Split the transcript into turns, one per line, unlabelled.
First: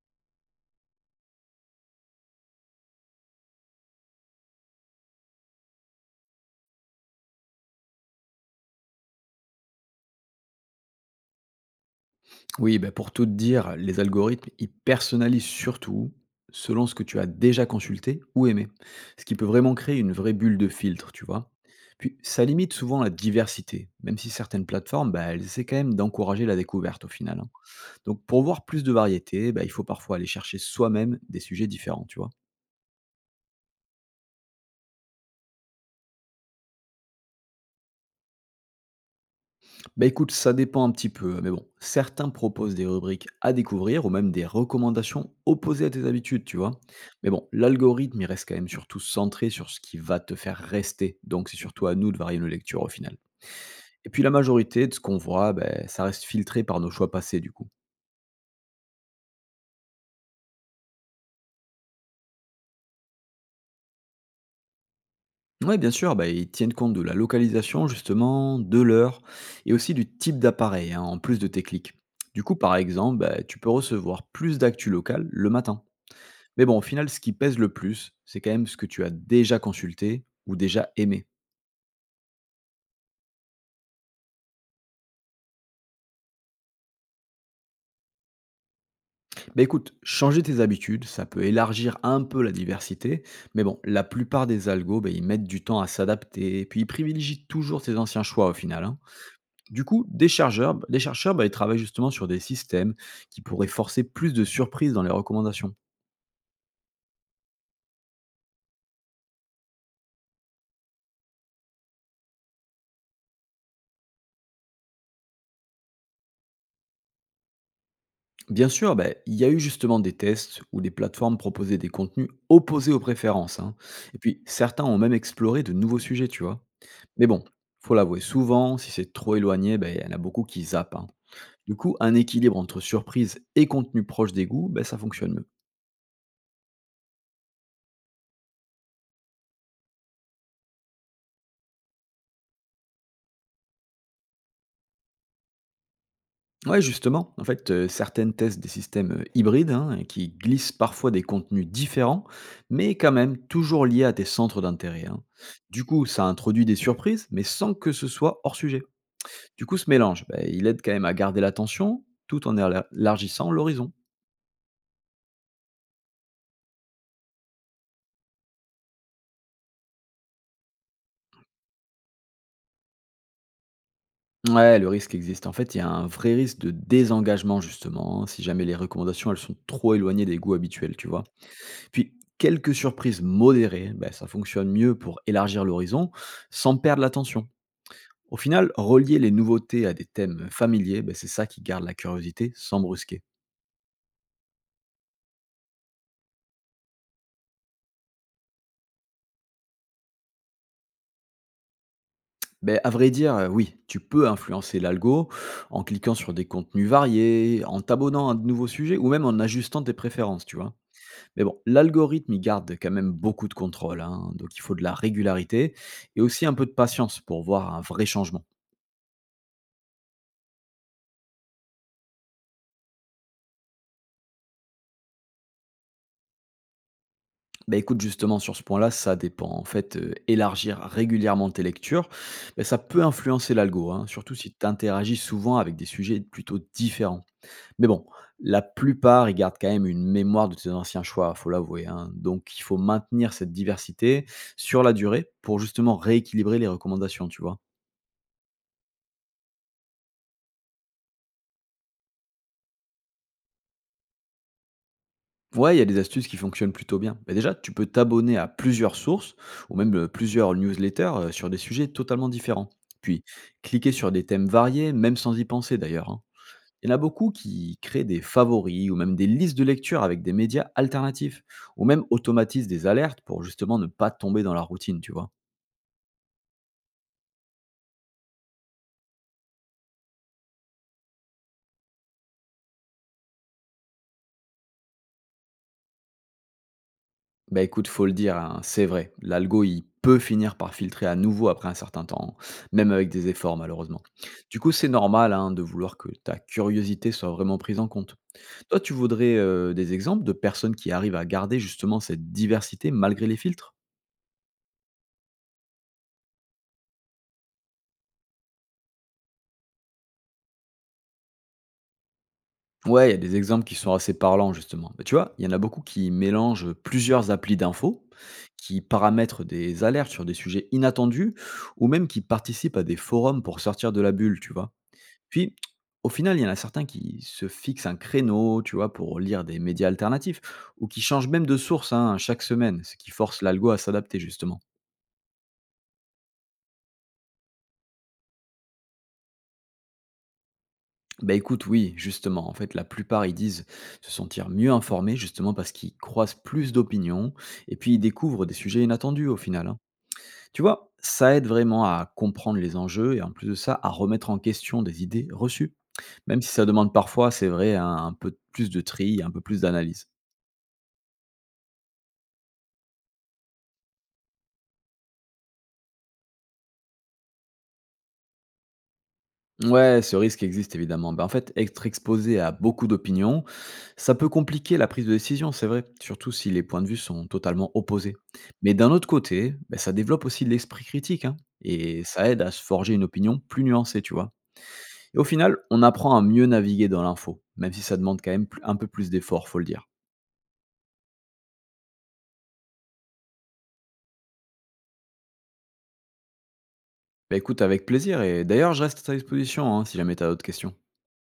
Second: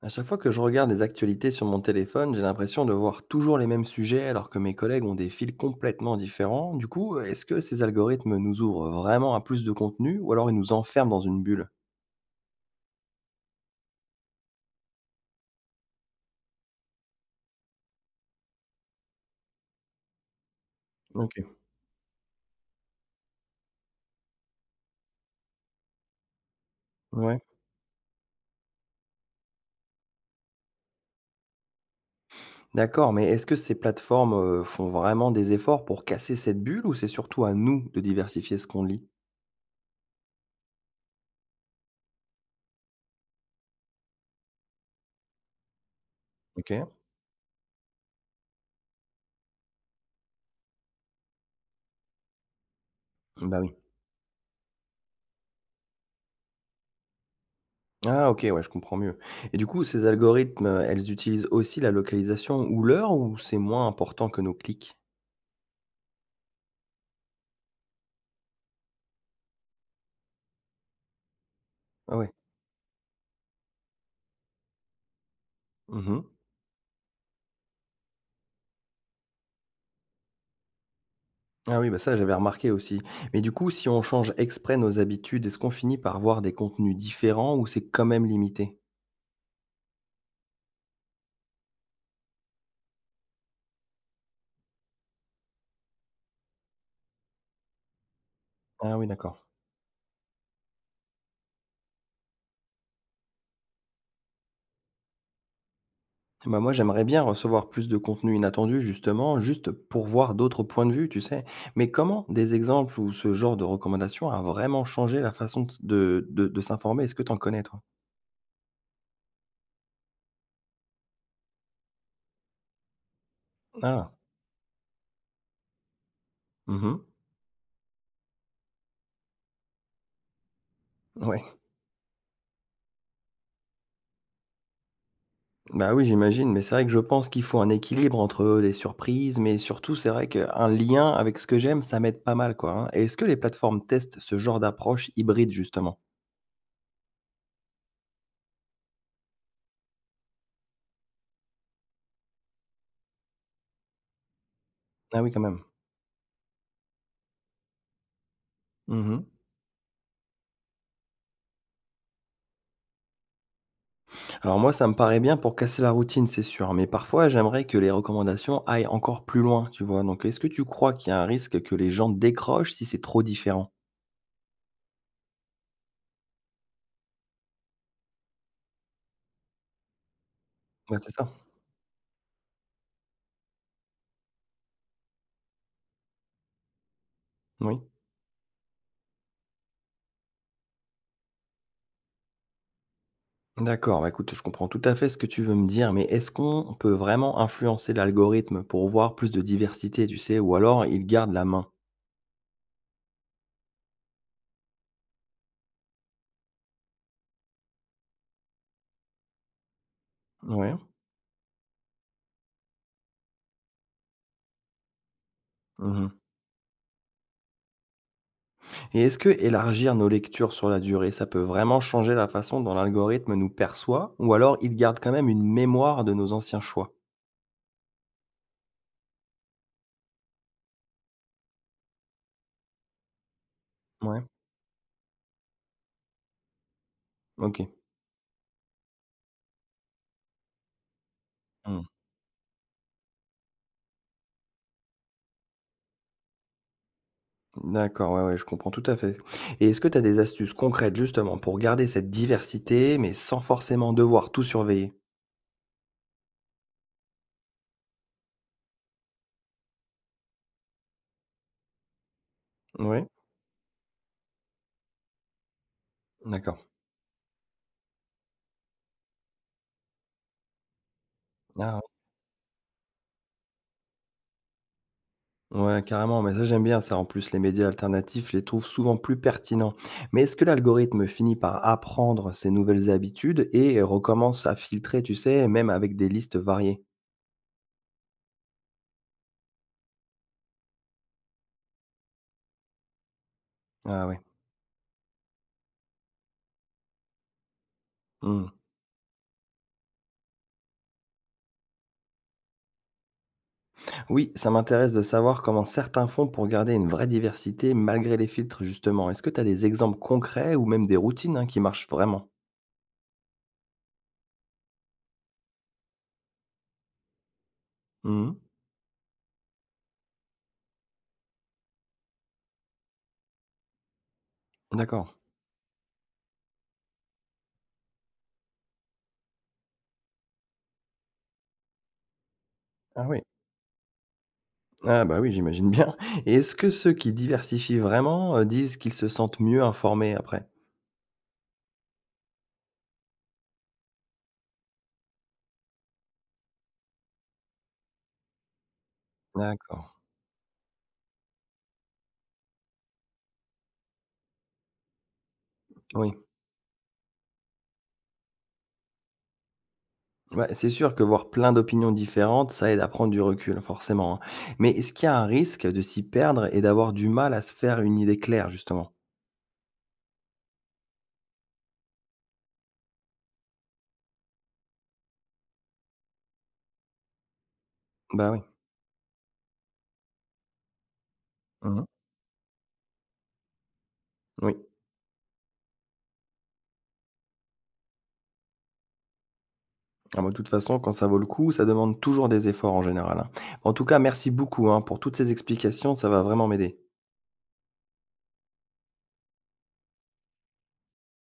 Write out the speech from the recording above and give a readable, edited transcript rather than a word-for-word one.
À chaque fois que je regarde les actualités sur mon téléphone, j'ai l'impression de voir toujours les mêmes sujets alors que mes collègues ont des fils complètement différents. Du coup, est-ce que ces algorithmes nous ouvrent vraiment à plus de contenu ou alors ils nous enferment dans une bulle?
Oui, bah, pour tout te dire, les algorithmes, ils personnalisent surtout selon ce que tu as déjà consulté ou aimé, ce qui peut vraiment créer une vraie bulle de filtre, tu vois.
Ok.
Puis ça limite souvent la diversité, même si certaines plateformes, bah, elles essaient quand même d'encourager la découverte au
Ouais.
final. Hein. Donc pour voir plus de variété, bah, il faut parfois aller chercher soi-même des sujets différents, tu vois.
D'accord, mais est-ce que ces plateformes font vraiment des efforts pour casser cette bulle ou c'est surtout à nous de diversifier ce qu'on lit?
Bah écoute, ça dépend un petit peu, mais bon, certains proposent des rubriques à découvrir ou même des recommandations opposées à tes habitudes, tu vois.
Ok.
Mais bon, l'algorithme, il reste quand même surtout centré sur ce qui va te faire rester, donc c'est surtout à nous de varier nos lectures au final.
Bah oui.
Et puis la majorité de ce qu'on voit, ben ça reste filtré par nos choix passés du coup.
Ah ok, ouais, je comprends mieux. Et du coup, ces algorithmes, elles utilisent aussi la localisation ou l'heure ou c'est moins important que nos clics?
Ouais, bien sûr, ben ils tiennent compte de la localisation justement, de l'heure et aussi du type d'appareil, hein, en plus de tes clics.
Ah ouais.
Du coup, par exemple, ben tu peux recevoir plus d'actu locales le matin.
Mhm.
Mais bon, au final, ce qui pèse le plus, c'est quand même ce que tu as déjà consulté ou déjà aimé.
Ah oui, bah ça, j'avais remarqué aussi. Mais du coup, si on change exprès nos habitudes, est-ce qu'on finit par voir des contenus différents ou c'est quand même limité?
Bah écoute, changer tes habitudes, ça peut élargir un peu la diversité, mais bon, la plupart des algos, bah, ils mettent du temps à s'adapter, et puis ils privilégient toujours tes anciens choix au final.
Ah
Hein.
oui, d'accord.
Du coup, des chercheurs, bah, ils travaillent justement sur des systèmes qui pourraient forcer plus de surprises dans les recommandations.
Bah moi, j'aimerais bien recevoir plus de contenus inattendus, justement, juste pour voir d'autres points de vue, tu sais. Mais comment des exemples ou ce genre de recommandations a vraiment changé la façon de s'informer? Est-ce que tu en connais, toi?
Bien sûr, bah, il y a eu justement des tests où des plateformes proposaient des contenus opposés aux préférences. Hein.
Ah,
Et puis, certains ont même exploré de nouveaux sujets, tu vois.
mhm,
Mais bon, faut l'avouer, souvent, si c'est trop éloigné, ben il y en a beaucoup qui zappent, hein.
ouais.
Du coup, un équilibre entre surprise et contenu proche des goûts, ben ça fonctionne mieux.
Bah oui, j'imagine, mais c'est vrai que je pense qu'il faut un équilibre entre des surprises, mais surtout, c'est vrai qu'un lien avec ce que j'aime, ça m'aide pas mal, quoi. Hein. Et est-ce que les plateformes testent ce genre d'approche hybride, justement?
Ouais, justement, en fait, certaines testent des systèmes hybrides hein, qui glissent parfois des contenus différents, mais quand même toujours liés à tes centres d'intérêt.
Ah
Hein.
oui, quand même.
Du coup, ça introduit des surprises, mais sans que ce soit hors sujet.
Mhm.
Du coup, ce mélange, beh, il aide quand même à garder l'attention tout en élargissant l'horizon.
Alors moi, ça me paraît bien pour casser la routine, c'est sûr, mais parfois, j'aimerais que les recommandations aillent encore plus loin, tu vois. Donc, est-ce que tu crois qu'il y a un risque que les gens décrochent si c'est trop différent?
Ouais, le risque existe. En fait, il y a un vrai risque de désengagement, justement, hein, si jamais les recommandations, elles sont trop éloignées des goûts habituels,
Bah,
tu
c'est
vois.
ça,
Puis, quelques surprises modérées, ben, ça fonctionne mieux pour élargir l'horizon sans perdre l'attention.
oui.
Au final, relier les nouveautés à des thèmes familiers, ben, c'est ça qui garde la curiosité sans brusquer.
D'accord, bah, écoute, je comprends tout à fait ce que tu veux me dire, mais est-ce qu'on peut vraiment influencer l'algorithme pour voir plus de diversité, tu sais, ou alors il garde la main?
Ben, à vrai dire, oui, tu peux influencer l'algo en cliquant sur des contenus variés, en t'abonnant à de nouveaux sujets ou même en ajustant tes préférences, tu vois.
Ouais.
Mais bon, l'algorithme, il garde quand même beaucoup de contrôle, hein, donc il faut de la régularité
Mhm.
et aussi un peu de patience pour voir un vrai changement.
Et est-ce que élargir nos lectures sur la durée, ça peut vraiment changer la façon dont l'algorithme nous perçoit, ou alors il garde quand même une mémoire de nos anciens choix?
Bah écoute, justement, sur ce point-là, ça dépend. En fait, élargir régulièrement tes lectures, bah, ça peut influencer l'algo, hein,
Ouais.
surtout si tu interagis souvent avec des sujets plutôt différents.
Ok.
Mais bon, la plupart, ils gardent quand même une mémoire de tes anciens choix, faut
Hmm.
l'avouer. Hein. Donc, il faut maintenir cette diversité sur la durée pour justement rééquilibrer les recommandations, tu vois.
D'accord, ouais, ouais, je comprends tout à fait. Et est-ce que tu as des astuces concrètes justement pour garder cette diversité, mais sans forcément devoir tout surveiller?
Ouais, il y a des astuces qui fonctionnent plutôt bien. Bah déjà, tu peux t'abonner à plusieurs sources ou même plusieurs newsletters sur des sujets totalement différents.
Oui.
Puis, cliquer sur des thèmes variés, même sans y penser d'ailleurs. Hein.
D'accord.
Il y en a beaucoup qui créent des favoris ou même des listes de lecture avec des médias alternatifs
Ah,
ou même automatisent des alertes pour justement ne pas tomber dans la routine, tu vois.
ouais, carrément, mais ça j'aime bien ça. En plus, les médias alternatifs, les trouvent souvent plus pertinents. Mais est-ce que l'algorithme finit par apprendre ces nouvelles habitudes et recommence à filtrer, tu sais, même avec des listes variées?
Bah écoute, faut le dire, hein, c'est vrai. L'algo, il peut finir par filtrer à nouveau après un certain temps, même avec des efforts malheureusement.
Ah ouais.
Du coup, c'est normal hein, de vouloir que ta curiosité soit vraiment prise en compte.
Hmm.
Toi, tu voudrais des exemples de personnes qui arrivent à garder justement cette diversité malgré les filtres.
Oui, ça m'intéresse de savoir comment certains font pour garder une vraie diversité malgré les filtres, justement. Est-ce que tu as des exemples concrets ou même des routines, hein, qui marchent vraiment?
Ouais, il y a des exemples qui sont assez parlants justement. Bah, tu vois, il y en a beaucoup qui mélangent plusieurs applis d'infos,
Hmm.
qui paramètrent des alertes sur des sujets inattendus, ou même qui participent à des forums pour sortir de la bulle, tu vois.
D'accord.
Puis, au final, il y en a certains qui se fixent un créneau, tu vois, pour lire des médias alternatifs ou qui changent même de source hein, chaque semaine, ce
Ah
qui
oui.
force l'algo à s'adapter justement.
Ah bah oui, j'imagine bien. Et est-ce que ceux qui diversifient vraiment disent qu'ils se sentent mieux informés après?
Bah écoute, oui, justement, en fait, la plupart, ils disent se sentir mieux informés justement parce qu'ils croisent plus d'opinions et puis ils découvrent des sujets inattendus au final. Hein.
D'accord.
Tu vois, ça aide vraiment à comprendre les enjeux et en plus de ça, à remettre en question des idées reçues,
Oui.
même si ça demande parfois, c'est vrai, un peu plus de tri, un peu plus d'analyse.
Ouais, c'est sûr que voir plein d'opinions différentes, ça aide à prendre du recul, forcément. Hein. Mais est-ce qu'il y a un risque de s'y perdre et d'avoir du mal à se faire une idée claire, justement?
Ouais, ce risque existe évidemment. Bah, en fait, être exposé à beaucoup d'opinions, ça peut compliquer la prise de décision, c'est vrai, surtout si les points de vue sont totalement opposés.
Bah oui.
Mais d'un autre côté, bah, ça développe aussi l'esprit critique hein,
Mhm.
et ça aide à se forger une opinion plus nuancée, tu vois.
Oui.
Et au final, on apprend à mieux naviguer dans l'info, même si ça demande quand même un peu plus d'efforts, faut le dire.
Ah, bah, de toute façon, quand ça vaut le coup, ça demande toujours des efforts en général. Hein. En tout cas, merci beaucoup, hein, pour toutes ces explications, ça va vraiment m'aider.
Bah écoute, avec plaisir et d'ailleurs, je reste à ta disposition hein, si jamais tu as d'autres questions.